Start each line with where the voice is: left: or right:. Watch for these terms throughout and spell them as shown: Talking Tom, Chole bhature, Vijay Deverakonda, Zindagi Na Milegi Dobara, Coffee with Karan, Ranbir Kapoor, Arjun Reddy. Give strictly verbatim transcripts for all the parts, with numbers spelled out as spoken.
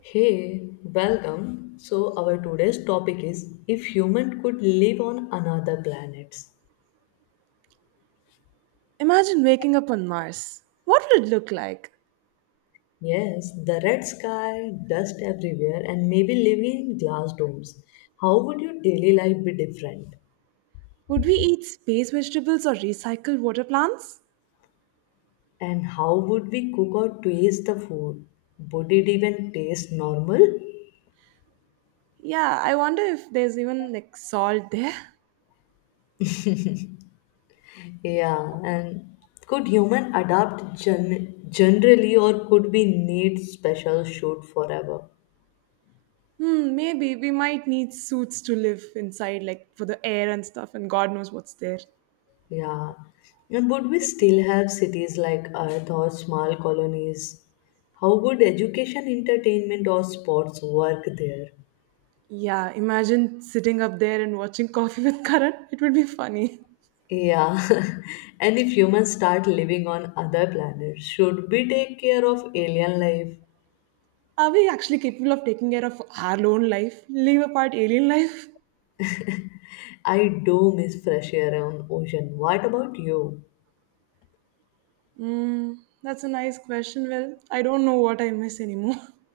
left: Hey, welcome. So, our today's topic is if human could live on another planet.
right: Imagine waking up on Mars. What would it look like?
left: Yes, the red sky, dust everywhere, and maybe living in glass domes. How would your daily life be different?
right: Would we eat space vegetables or recycle water plants?
left: And how would we cook or taste the food? Would it even taste normal?
right: Yeah, I wonder if there's even like salt there.
left: Yeah, and could human adapt gen- generally, or could we need special shoot forever?
right: Hmm, maybe we might need suits to live inside, like for the air and stuff, and God knows what's there.
left: Yeah. And would we still have cities like Earth or small colonies? How would education, entertainment, or sports work there?
right: Yeah, imagine sitting up there and watching Coffee with Karan. It would be funny.
left: Yeah. And if humans start living on other planets, should we take care of alien life?
right: Are we actually capable of taking care of our own life? Leave apart alien life?
left: I do miss fresh air on ocean. What about you?
right: Hmm, that's a nice question. Well, I don't know what I miss anymore.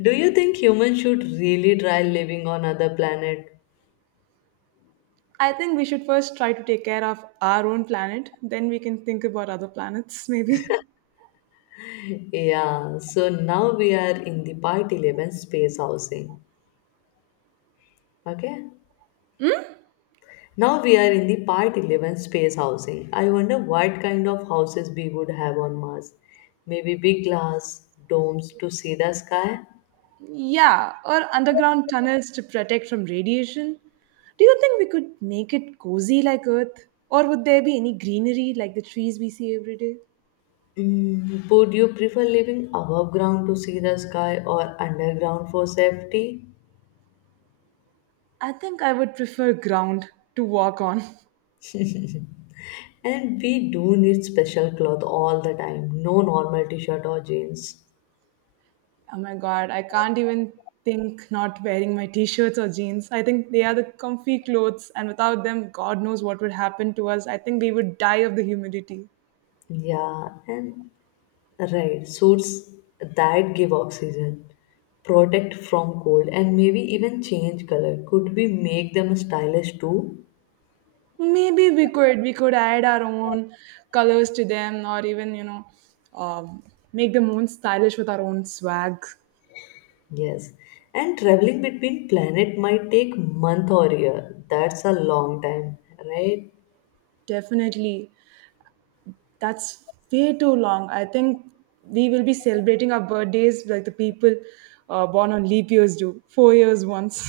left: Do you think humans should really try living on other planet?
right: I think we should first try to take care of our own planet, then we can think about other planets, maybe.
left: Yeah, so now we are in the part eleven space housing. Okay? Now we are in the part eleven space housing. I wonder what kind of houses we would have on Mars. Maybe big glass domes to see the sky?
right: Yeah, or underground tunnels to protect from radiation. Do you think we could make it cozy like Earth? Or would there be any greenery like the trees we see every day?
left: Mm, would you prefer living above ground to see the sky or underground for safety?
right: I think I would prefer ground to walk on.
left: And we do need special cloth all the time, no normal t shirt or jeans.
right: Oh my god, I can't even think not wearing my t shirts or jeans. I think they are the comfy clothes, and without them, God knows what would happen to us. I think we would die of the humidity.
left: Yeah, and right, suits that give oxygen, protect from cold, and maybe even change color. Could we make them stylish too?
right: Maybe we could we could add our own colors to them, or even you know um, make them own stylish with our own swag.
left: Yes. And traveling between planet might take month or year. That's a long time, right?
right: Definitely, that's way too long. I think we will be celebrating our birthdays like the people, uh, born on leap years do, four years once.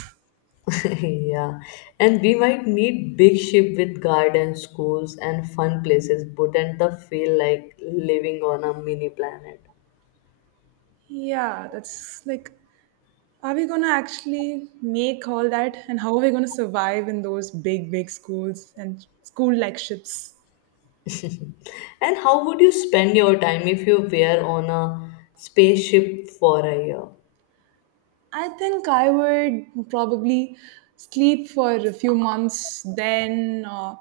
left: Yeah. And we might need big ship with gardens, schools, and fun places. Wouldn't the feel like living on a mini planet?
right: Yeah, that's like, are we going to actually make all that? And how are we going to survive in those big big schools and school like ships?
left: And how would you spend your time if you were on a spaceship for a year?
right: I think I would probably sleep for a few months, then, uh,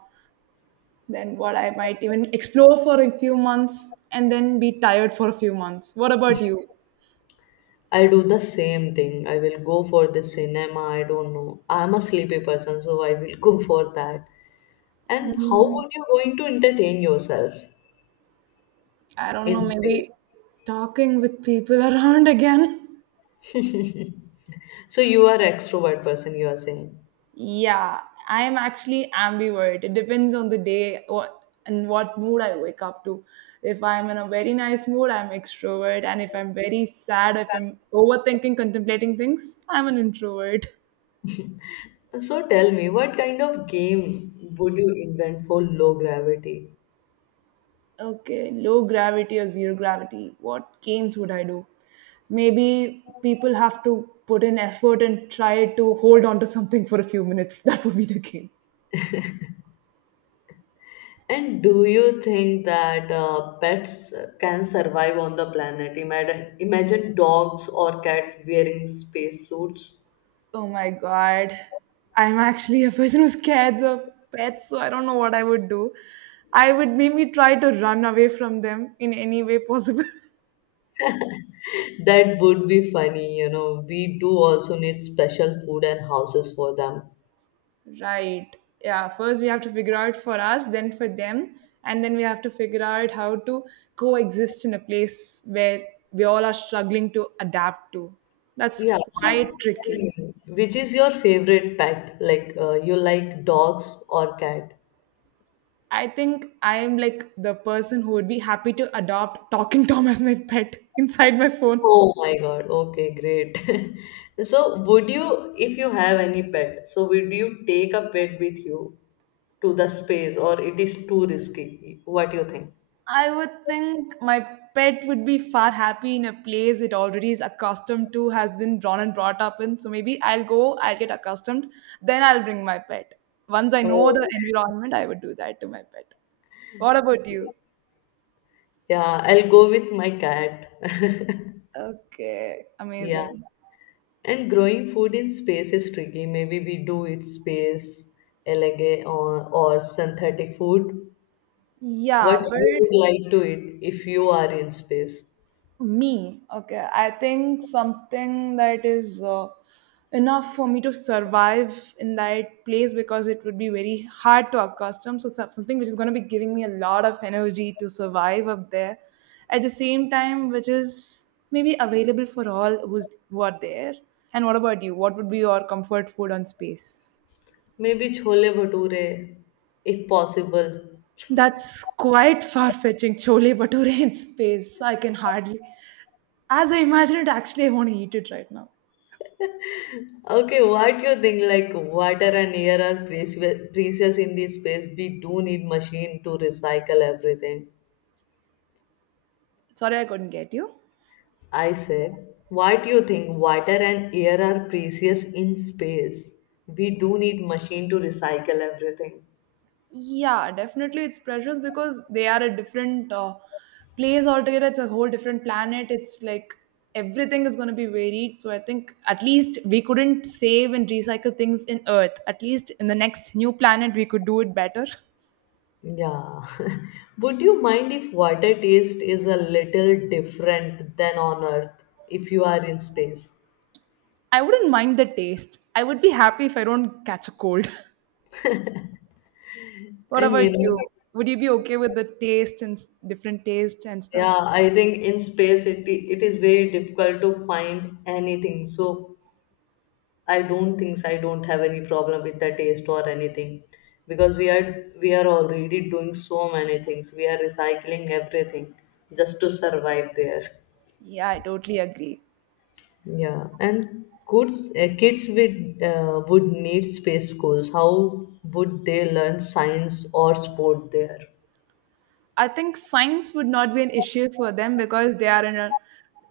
right: then what, I might even explore for a few months, and then be tired for a few months. What about you?
left: I do the same thing. I will go for the cinema. I don't know. I'm a sleepy person, so I will go for that. And how
right: Mm,
left: would you going to entertain yourself
right: I don't
left: in
right: know.
left: space?
right: Maybe talking with people around again.
left: So you are extrovert person, you are saying.
right: Yeah, I am actually ambivert. It depends on the day, what, and what mood I wake up to. If I'm in a very nice mood, I'm extrovert, and if I'm very sad, if I'm overthinking, contemplating things, I'm an introvert.
left: So tell me, what kind of game would you invent for low gravity?
right: Okay, low gravity or zero gravity. What games would I do? Maybe people have to put in effort and try to hold on to something for a few minutes. That would be the game.
left: And do you think that uh, pets can survive on the planet? Imagine, imagine dogs or cats wearing space suits.
right: Oh my god. I'm actually a person who's scared of pets, so I don't know what I would do. I would maybe try to run away from them in any way possible.
left: That would be funny, you know. We do also need special food and houses for them.
right: Right. Yeah, first we have to figure out for us, then for them, and then we have to figure out how to coexist in a place where we all are struggling to adapt to. That's
left: Yeah, so
right: quite
left: tell
right: tricky.
left: me, which is your favorite pet? Like, uh, you like dogs or cat?
right: I think I am like the person who would be happy to adopt Talking Tom as my pet inside my phone.
left: Oh my God, okay, great. So, would you, if you have any pet, so would you take a pet with you to the space or it is too risky. What you think?
right: I would think my pet would be far happy in a place it already is accustomed to, has been drawn and brought up in. So maybe I'll go, I'll get accustomed, then I'll bring my pet. Once I know
left: Oh,
right: the environment, I would do that to my pet. What about you?
left: yeah, I'll go with my cat.
right: Okay,
left: Yeah.
right: amazing.
left: And growing food in space is tricky. Maybe we do it space, elegant or, or synthetic food. What
right: Yeah, but
left: you would like to eat if you are in space?
right: me, okay. I think something that is uh, enough for me to survive in that place because it would be very hard to accustom. So, some- something which is going to be giving me a lot of energy to survive up there at the same time, which is maybe available for all who's, who are there. And what about you? What would be your comfort food on space?
left: Maybe chole bhature, if possible.
right: That's quite far fetching. Chole bhature in space. I can hardly. As I imagine it, actually, I want to eat it right now.
left: Okay, what you think? Like water and air are precious precious in this space. We do need machine to recycle everything.
right: Sorry, I couldn't get you.
left: I said, why do you think water and air are precious in space? We do need machine to recycle everything.
right: Yeah, definitely it's precious because they are a different uh, place altogether. It's a whole different planet. It's like everything is going to be varied. So I think at least we couldn't save and recycle things in Earth. At least in the next new planet, we could do it better.
left: Yeah. Would you mind if water taste is a little different than on Earth if you are in space?
right: I wouldn't mind the taste. I would be happy if I don't catch a cold. What
left: And
right: about
left: you know,
right: you? Would you be okay with the taste and s- different taste and
left: yeah,
right: stuff?
left: I think in space it, it is very difficult to find anything. So I don't think so. I don't have any problem with the taste or anything because we are we are already doing so many things. We are recycling everything just to survive there.
right: Yeah, I totally agree.
left: Yeah, and kids uh, kids with uh, would need space schools. How would they learn science or sport there?
right: I think science would not be an issue for them because they are in a,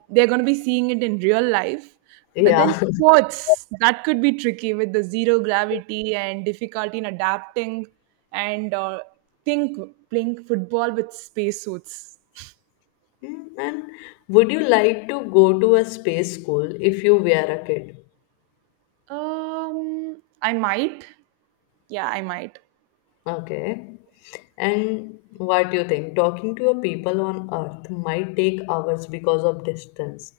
right: they're going to be seeing it in real life. But then
left: Yeah.
right: sports, that could be tricky with the zero gravity and difficulty in adapting, and, uh, think, playing football with spacesuits.
left: Mm, and would you like to go to a space school if you were a kid?
right: Um, I might. Yeah, I might.
left: Okay. And what do you think? Talking to your people on Earth might take hours because of distance.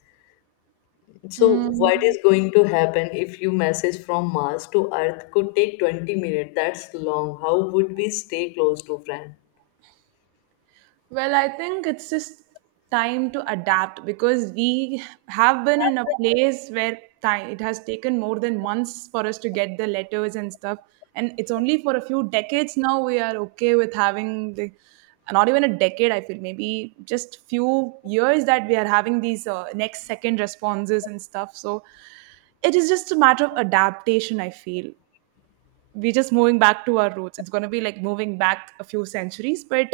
left: So, what
right: Mm.
left: is going to happen if you message from Mars to Earth could take twenty minutes? That's long. How would we stay close to friend?
right: Well, I think it's just time to adapt because we have been in a place where time, it has taken more than months for us to get the letters and stuff. And it's only for a few decades now we are okay with having the, not even a decade, I feel, maybe just few years that we are having these uh, next second responses and stuff. So it is just a matter of adaptation, I feel. We're just moving back to our roots. It's going to be like moving back a few centuries, but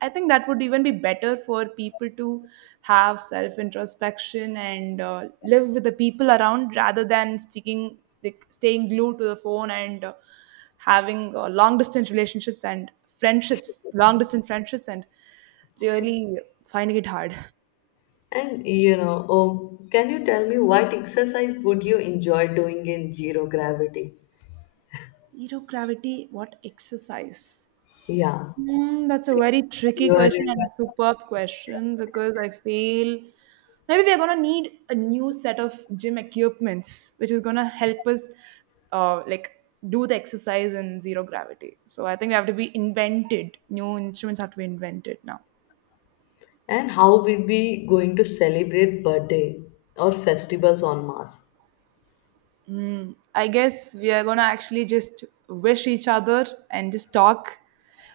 right: I think that would even be better for people to have self introspection and uh, live with the people around rather than sticking, like, staying glued to the phone and, uh, having uh, long distance relationships and friendships, long distance friendships, and really finding it hard.
left: And you know, oh, can you tell me what exercise would you enjoy doing in zero gravity?
right: Zero gravity, what exercise?
left: Yeah,
right: Hmm, that's a
left: like
right: very
left: you
right: tricky
left: are
right: question
left: in.
right: and a superb question because I feel maybe we're gonna need a new set of gym equipments, which is gonna help us uh, like do the exercise in zero gravity. So I think we have to be invented. New instruments have to be invented now.
left: And how will we going to celebrate birthday or festivals on Mars?
right: Mm, I guess we are gonna actually just wish each other and just talk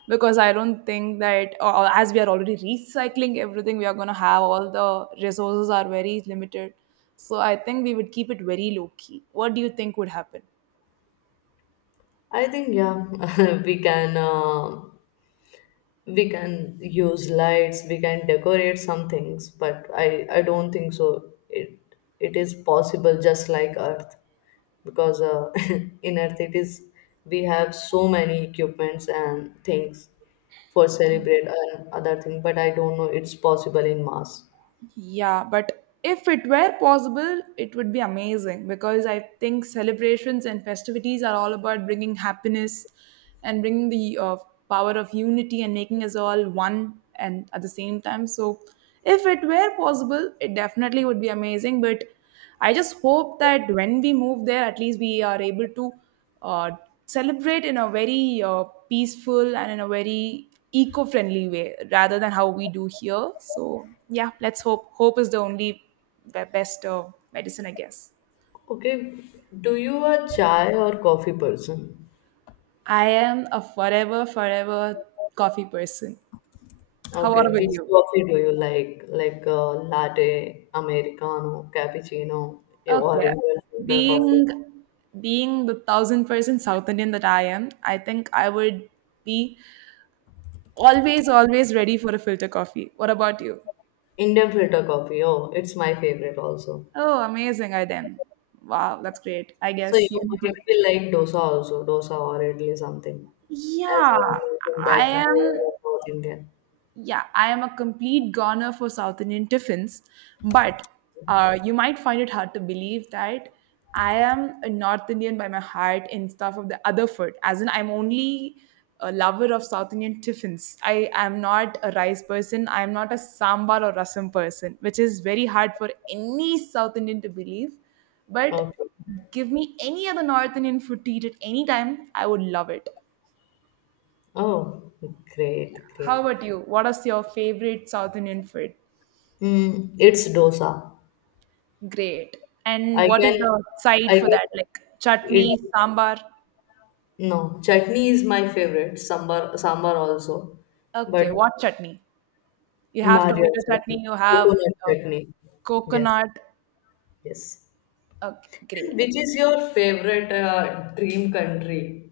right: because I don't think that, or, or as we are already recycling everything, we are gonna have all the resources are very limited. So I think we would keep it very low key. What do you think would happen?
left: I think yeah, we can uh, we can use lights, we can decorate some things, but I I don't think so. It it is possible just like Earth because uh, in Earth it is we have so many equipments and things for celebrate and other thing, but I don't know it's possible in Mars.
right: Yeah, but if it were possible, it would be amazing because I think celebrations and festivities are all about bringing happiness and bringing the uh, power of unity and making us all one and at the same time. So, if it were possible, it definitely would be amazing. But I just hope that when we move there, at least we are able to uh, celebrate in a very uh, peaceful and in a very eco-friendly way, rather than how we do here. So yeah, let's hope. Hope is the only be- best uh, medicine, I guess.
left: Okay, do you a chai or coffee person?
right: I am a forever, forever coffee person. How
left: Okay,
right: are with
left: which
right: you?
left: coffee do you like? Like uh, latte, americano, cappuccino, or
right: Okay.
left: Indian filter coffee?
right: Being being the thousand percent South Indian that I am, I think I would be always, always ready for a filter coffee. What about you?
left: Indian filter coffee. Oh, it's my favorite also.
right: Oh, amazing. I then. Wow, that's great. I
left: So
right: guess
left: you might
right: unity.
left: be like dosa also, dosa or idli something, as
right: Yeah,
left: you have mentioned
right: I
left: that you
right: am.
left: are a South Indian.
right: Yeah, I am a complete goner for South Indian tiffins, but uh, you might find it hard to believe that I am a North Indian by my heart and stuff of the other food. As in, I'm only a lover of South Indian tiffins. I am not a rice person. I am not a sambar or rasam person, which is very hard for any South Indian to believe. But
left: Okay.
right: give me any other North Indian food to eat at any time, I would love it.
left: Oh, great,
right: How
left: great.
right: about you? What is your favorite South Indian food?
left: Mm, it's dosa.
right: Great. And
left: I
right: what is
left: can,
right: the side
left: I
right: for
left: can,
right: that? Like
left: it,
right: chutney, sambar?
left: no, chutney is my favorite, sambar, sambar also. But
right: Okay, what chutney? You have
left: Nariyal
right: tomato
left: chutney,
right: chutney, you have
left: coconut
right: uh,
left: chutney. Yes,
right: coconut.
left: yes.
right: Okay,
left: And
right: great.
left: which is your favorite uh, dream country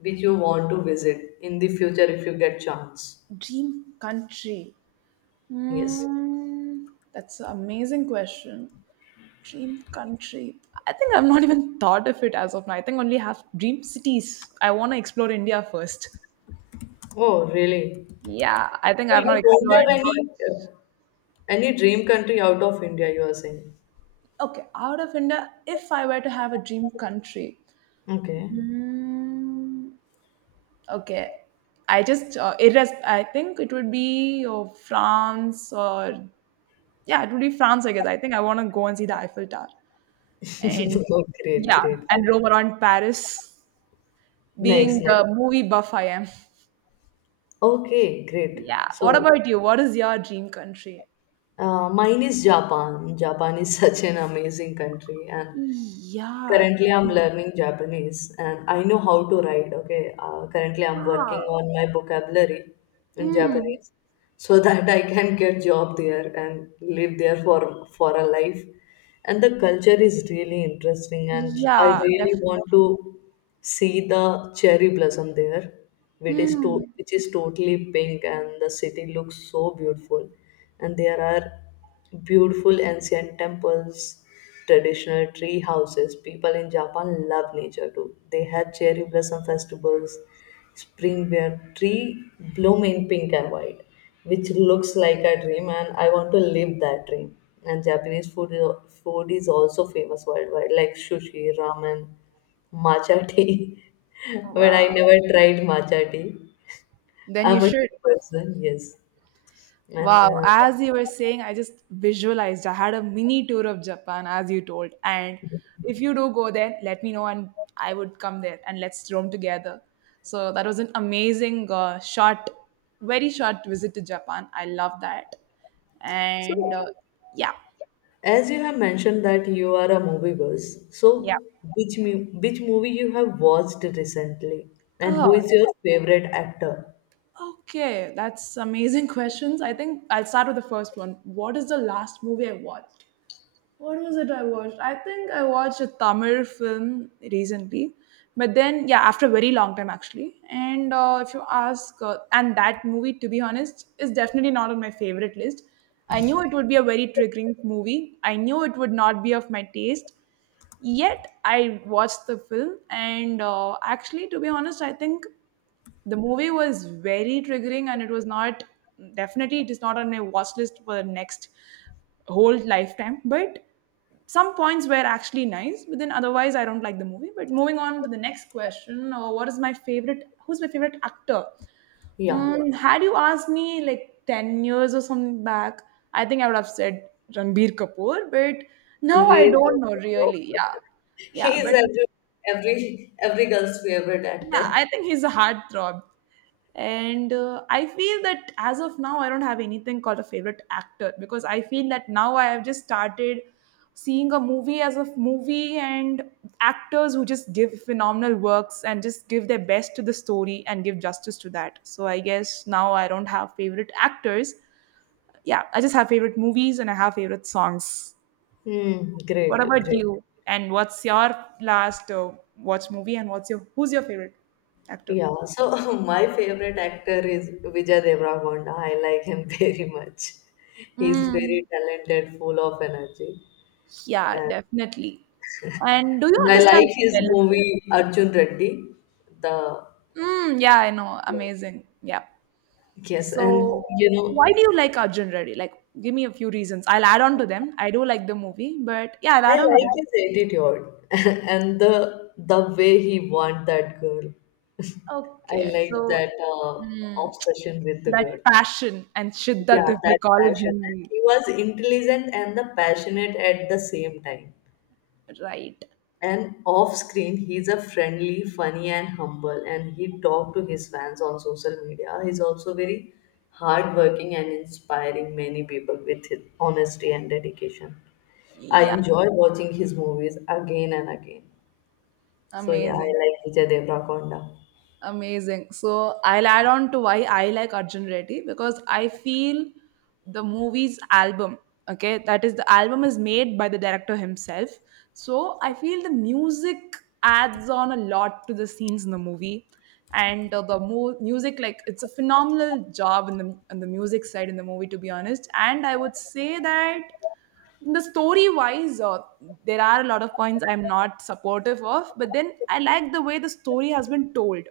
left: which you want to visit in the future if you get chance?
right: Dream country.
left: Yes.
right: Mm, that's an amazing question. Dream country. I think I've not even thought of it as of now. I think only have dream cities. I want to explore India first.
left: Oh, really?
right: Yeah, I think
left: So
right: I've not
left: you don't
right: explored.
left: have any uh, any dream country out of India, you are saying?
right: Okay, out of India, if I were to have a dream country,
left: Okay.
right: mm, okay. I just uh, it is. I think it would be, oh, France, or yeah, it would be France, I guess. I think I want to go and see the Eiffel Tower and,
left: Oh, great,
right: yeah,
left: great.
right: and roam around Paris,
left: Nice,
right: being
left: nice.
right: the movie buff I am.
left: Okay, great.
right: Yeah. What
left: So,
right: about you? What is your dream country?
left: uh, mine is Japan. Japan is such an amazing country, and
right: Yeah.
left: currently, I'm
right: Definitely.
left: learning Japanese and I know how to write. Okay. Uh, currently, I'm working
right: Wow.
left: on my vocabulary in
right: Mm,
left: Japanese so that I can get job there and live there for for a life. And the culture is really interesting, and I
right: yeah.
left: really want to
right: Definitely.
left: see the cherry blossom there which is to,
right: Hmm.
left: which is totally pink and the city looks so beautiful and there are beautiful ancient temples, traditional tree houses. People in Japan love nature too. They have cherry blossom festivals, spring where tree bloom in pink and white, which looks like a dream, and I want to live that dream. And Japanese food is, food is also famous worldwide, like sushi, ramen, matcha tea. But
right: Wow.
left: I never tried matcha tea.
right: Then you
left: I'm a
right: should.
left: tea person, yes. And
right: Wow,
left: uh,
right: as you were saying, I just visualized. I had a mini tour of Japan, as you told. And if you do go there, let me know, and I would come there and let's roam together. So that was an amazing, uh, short, very short visit to Japan. I love that.
left: so,
right: And uh, yeah,
left: as you have mentioned that you are a movie buzz,
right: yeah.
left: so which mu- which movie you have watched recently, and who
right: Oh,
left: is your favorite actor?
right: okay. That's amazing questions. I think I'll start with the first one. What is the last movie I watched? What was it I watched? I think I watched a Tamil film recently, but then yeah, after a very long time actually. And uh, if you ask, uh, and that movie, to be honest, is definitely not on my favorite list. I knew it would be a very triggering movie. I knew it would not be of my taste. Yet I watched the film, and uh, actually, to be honest, I think the movie was very triggering and it was not definitely it is not on a watch list for the next whole lifetime, but some points were actually nice, but then otherwise I don't like the movie. But moving on to the next question, uh, what is my favorite, who's my favorite actor?
left: Yeah.
right: Mm, had you asked me like ten years or something back, I think I would have said Ranbir Kapoor, but
left: And
right: now I
left: we
right: don't know really. Yeah.
left: he
right: Yeah.
left: is
right: But
left: every every every girl's favorite
right: yeah,
left: actor.
right: I think he's a heartthrob. And uh, I feel that as of now, I don't have anything called a favorite actor, because I feel that now I have just started seeing a movie as a movie, and actors who just give phenomenal works and just give their best to the story and give justice to that. So I guess now I don't have favorite actors. Yeah, I just have favorite movies and I have favorite songs.
left: Hmm, great,
right: What about
left: great.
right: you? And what's your last uh, watch movie, and what's your, who's your favorite actor?
left: Yeah, so my favorite actor is Vijay Deverakonda. I like him very much. He's
right: Mm,
left: very talented, full of energy.
right: yeah, definitely. And do you
left: And I like
right: understand
left: his
right: Telugu?
left: movie Arjun Reddy. The
right: Mm, yeah, I know. Amazing. Yeah.
left: Yes, and
right: So,
left: you
right: why
left: know,
right: do you like Arjun Reddy? Like, give me a few reasons. I'll add on to them. I do like the movie, but yeah, I'll
left: I
right: add on to
left: like
right: them.
left: his attitude and the the way he want that girl. I
right: Okay.
left: like
right: So,
left: that uh,
right: mm,
left: obsession with the
right: that
left: girl.
right: passion and
left: Yeah,
right: shiddat, if we
left: that
right: call it
left: passion.
right: Hindi.
left: He was intelligent and the passionate at the same time.
right: Right.
left: And off screen, he's a friendly, funny, and humble. And he talked to his fans on social media. He's also very hardworking and inspiring many people with his honesty and dedication. I
right: Yeah.
left: enjoy watching his movies again and again. So yeah, I
right: Amazing.
left: like Vijay Devrakonda.
right: Amazing. So I'll add on to why I like Arjun Reddy, because I feel the movie's album, okay, that is the album is made by the director himself. So I feel the music adds on a lot to the scenes in the movie. And uh, the mo- music, like, it's a phenomenal job in the, in the music side in the movie, to be honest. And I would say that the story wise uh, there are a lot of points I'm not supportive of, but then I like the way the story has been told,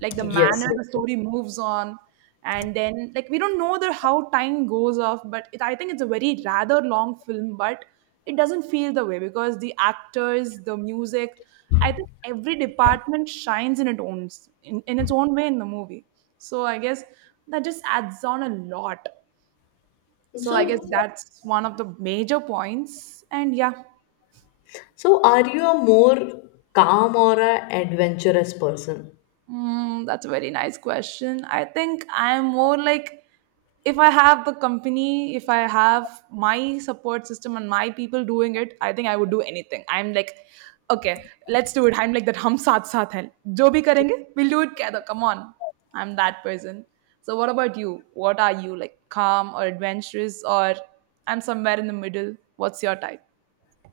right: like the
left: Yes,
right: manner the
left: yes.
right: story moves on. And then, like, we don't know the how time goes off, but it, I think it's a very rather long film, but it doesn't feel the way because the actors, the music, I think every department shines in its own, in, in its own way in the movie. So I guess that just adds on a lot.
left: Yes.
right: So I guess
left: So,
right: that's one of the major points. And yeah,
left: So, are you a more calm or a adventurous person?
right: mm, that's a very nice question. I think I'm more like, if I have the company, if I have my support system and my people doing it, I think I would do anything. I'm like, okay, let's do it. I'm like that. Hum saath saath hain. Jo bhi karenge, we'll do it together. Come on. I'm that person. So what about you? What are you like? Calm or adventurous, or I'm somewhere in the middle. What's your type?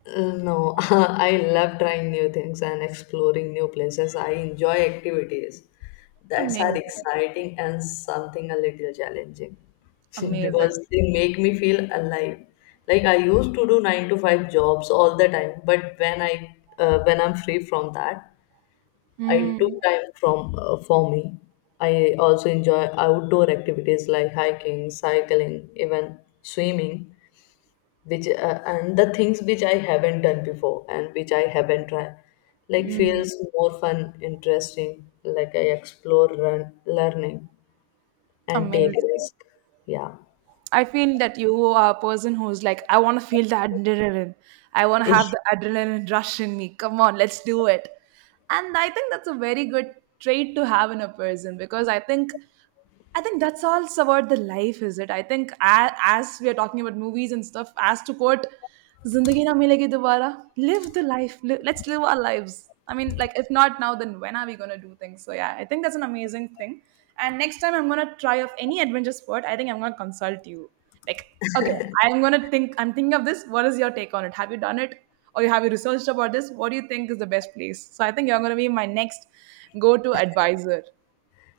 left: Uh, no, I love trying new things and exploring new places. I enjoy activities that are
right: Amazing.
left: exciting and something a little challenging
right: Amazing.
left: because they make me feel alive. Like I used to do nine to five jobs all the time, but when I uh, when I'm free from that, I
right: Mm,
left: took time from uh, for me. I also enjoy outdoor activities like hiking, cycling, even swimming, which uh, and the things which I haven't done before and which I haven't tried. Like
right: mm,
left: feels more fun, interesting. Like I explore, learn, learning, and take
right: amazing.
left: risk. Yeah.
right: I feel that you are a person who's like, I want to feel the adrenaline. I want to have the adrenaline rush in me. Come on, let's do it. And I think that's a very good trait to have in a person, because I think, I think that's all about the life, is it? I think as, as we are talking about movies and stuff, as to quote "Zindagi Na Milegi Dobara." Live the life. Li- let's live our lives. I mean, like, if not now, then when are we going to do things? So, yeah, I think that's an amazing thing. And next time I'm going to try of any adventure sport, I think I'm going to consult you. Like, okay, I'm going to think, I'm thinking of this. What is your take on it? Have you done it? Or you, have you researched about this? What do you think is the best place? So, I think you're going to be my next go to advisor.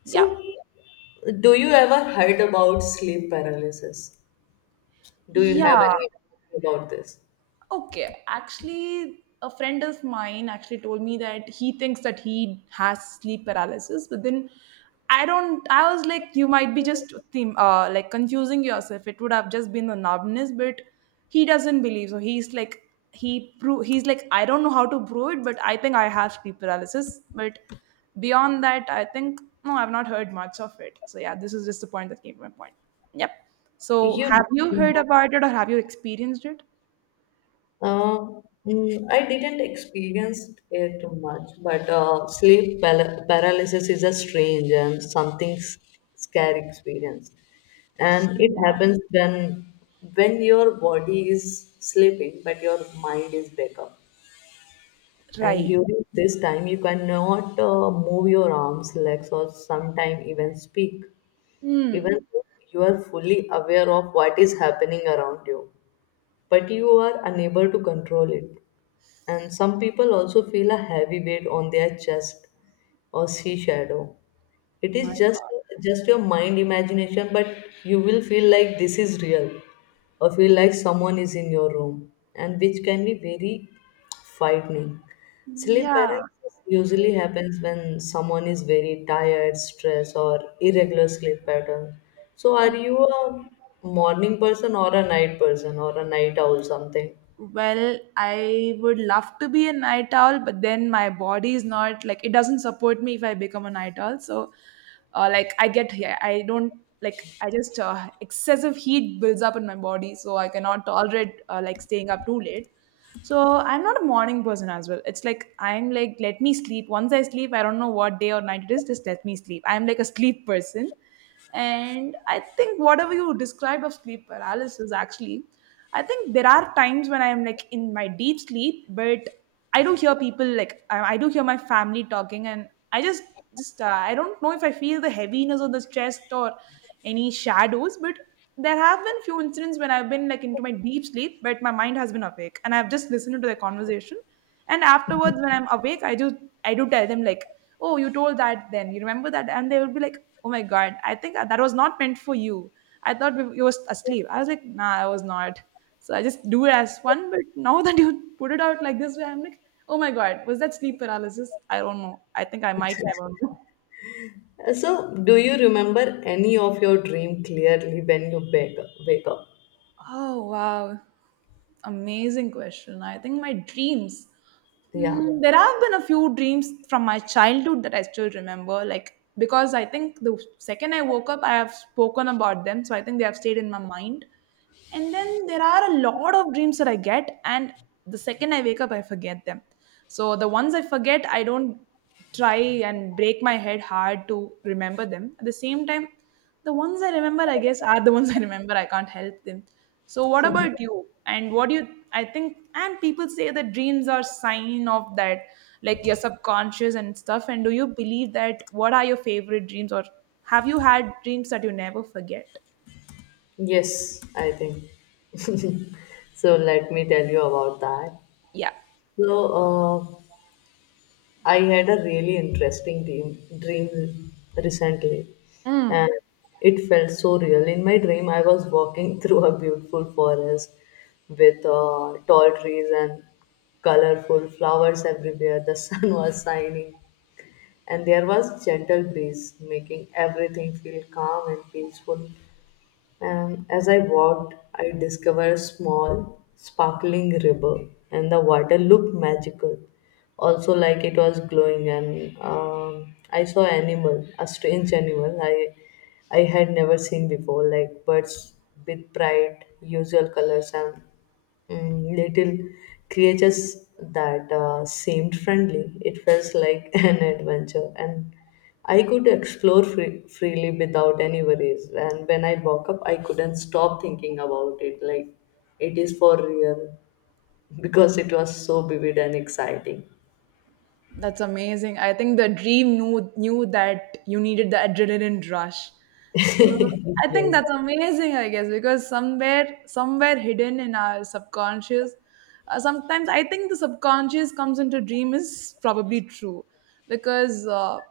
right: Yeah.
left: So, do you ever heard about sleep paralysis? Do you have
right: Yeah.
left: any about this?
right: Okay, actually, a friend of mine actually told me that he thinks that he has sleep paralysis, but then I don't. I was like, you might be just theme, uh, like confusing yourself. It would have just been the numbness, but he doesn't believe. So he's like, he pro- he's like, I don't know how to prove it, but I think I have sleep paralysis. But beyond that, I think no, I've not heard much of it. So yeah, this is just the point that came to my point. Yep. So
left: You know.
right: have you heard about it or have you experienced it?
left: Uh, mm, I didn't experience it much, but uh, sleep pal- paralysis is a strange and something s- scary experience. And it
right: Yeah.
left: happens then when your body is sleeping, but your mind is back up. And
right: Right.
left: during this time, you cannot uh, move your arms, legs, or sometimes even speak, even
right: Hmm.
left: though you are fully aware of what is happening around you, but you are unable to control it. And some people also feel a heavy weight on their chest or sea shadow. It
right: My
left: is just
right: God.
left: just your mind imagination, but you will feel like this is real or feel like someone is in your room and which can be very frightening.
right: Yeah.
left: Sleep
right: Yeah.
left: paralysis usually happens when someone is very tired, stressed, or irregular sleep pattern. So,
right: Uh,
left: are you a morning person or a night person or a night owl, something?
right: well, I would love to be a night owl, but then my body is not like, it doesn't support me if I become a night owl. So, uh, like I get here, I don't, like I just uh, excessive heat builds up in my body, so I cannot tolerate uh, like staying up too late. So I'm not a morning person as well. It's like I'm like let me sleep. Once I sleep, I don't know what day or night it is. Just let me sleep. I'm like a sleep person, and I think whatever you described of sleep paralysis, actually I think there are times when I'm like in my deep sleep, but I do hear people, like I, I do hear my family talking, and I just just uh, I don't know if I feel the heaviness of the chest or any shadows, but there have been few incidents when I've been like into my deep sleep, but my mind has been awake, and I've just listened to the conversation. And afterwards, when I'm awake, I do I do tell them like, "Oh, you told that then. You remember that?" And they would be like, "Oh my god, I think that was not meant for you. I thought you were asleep." I was like, "Nah, I was not." So I just do it as fun. But now that you put it out like this way, I'm like, oh my God, was that sleep paralysis? I don't know. I think I might never know.
left: Uh, So, do you remember any of your dream clearly when you wake wake up?
right: Oh, wow. Amazing question. I think my dreams.
left: Yeah.
right: Mm, there have been a few dreams from my childhood that I still remember, like because I think the second I woke up, I have spoken about them, so I think they have stayed in my mind. And then there are a lot of dreams that I get, and the second I wake up, I forget them. So the ones I forget, I don't try and break my head hard to remember them. At the same time, the ones I remember, I guess, are the ones I remember. I can't help them. So, what about you? And what do you? I think, and people say that dreams are sign of that, like your subconscious and stuff. And do you believe that? What are your favorite dreams, or have you had dreams that you never forget?
left: Yes, I think. So let me tell you about that.
right: Yeah.
left: So uh, I had a really interesting dream dream recently,
right: Mm.
left: and it felt so real. In my dream, I was walking through a beautiful forest with uh, tall trees and colorful flowers everywhere. The sun was shining and there was gentle breeze making everything feel calm and peaceful. And as I walked, I discovered a small sparkling river, and the water looked magical, also like it was glowing. And um, I saw animal a strange animal. I i had never seen before, like birds with bright usual colors and and little creatures that uh, seemed friendly. It felt like an adventure, and I could explore free- freely without any worries. And when I woke up, I couldn't stop thinking about it like it is for real because it was so vivid and exciting.
right: That's amazing. I think the dream knew knew that you needed the adrenaline rush. So I think
left: Yes.
right: that's amazing, I guess, because somewhere somewhere hidden in our subconscious, uh, sometimes I think the subconscious comes into dream is probably true, because uh,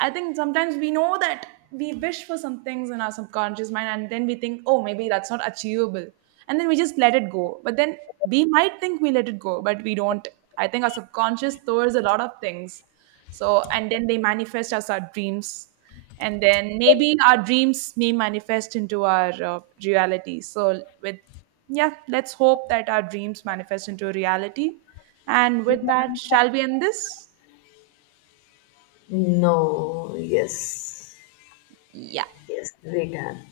right: I think sometimes we know that we wish for some things in our subconscious mind, and then we think, oh, maybe that's not achievable. And then we just let it go. But then we might think we let it go, but we don't. I think our subconscious stores a lot of things. So, and then they manifest as our dreams. And then maybe our dreams may manifest into our uh, reality. So, with, yeah, let's hope that our dreams manifest into reality. And with that, shall we end this?
left: No, yes.
right: Yeah.
left: Yes, we can.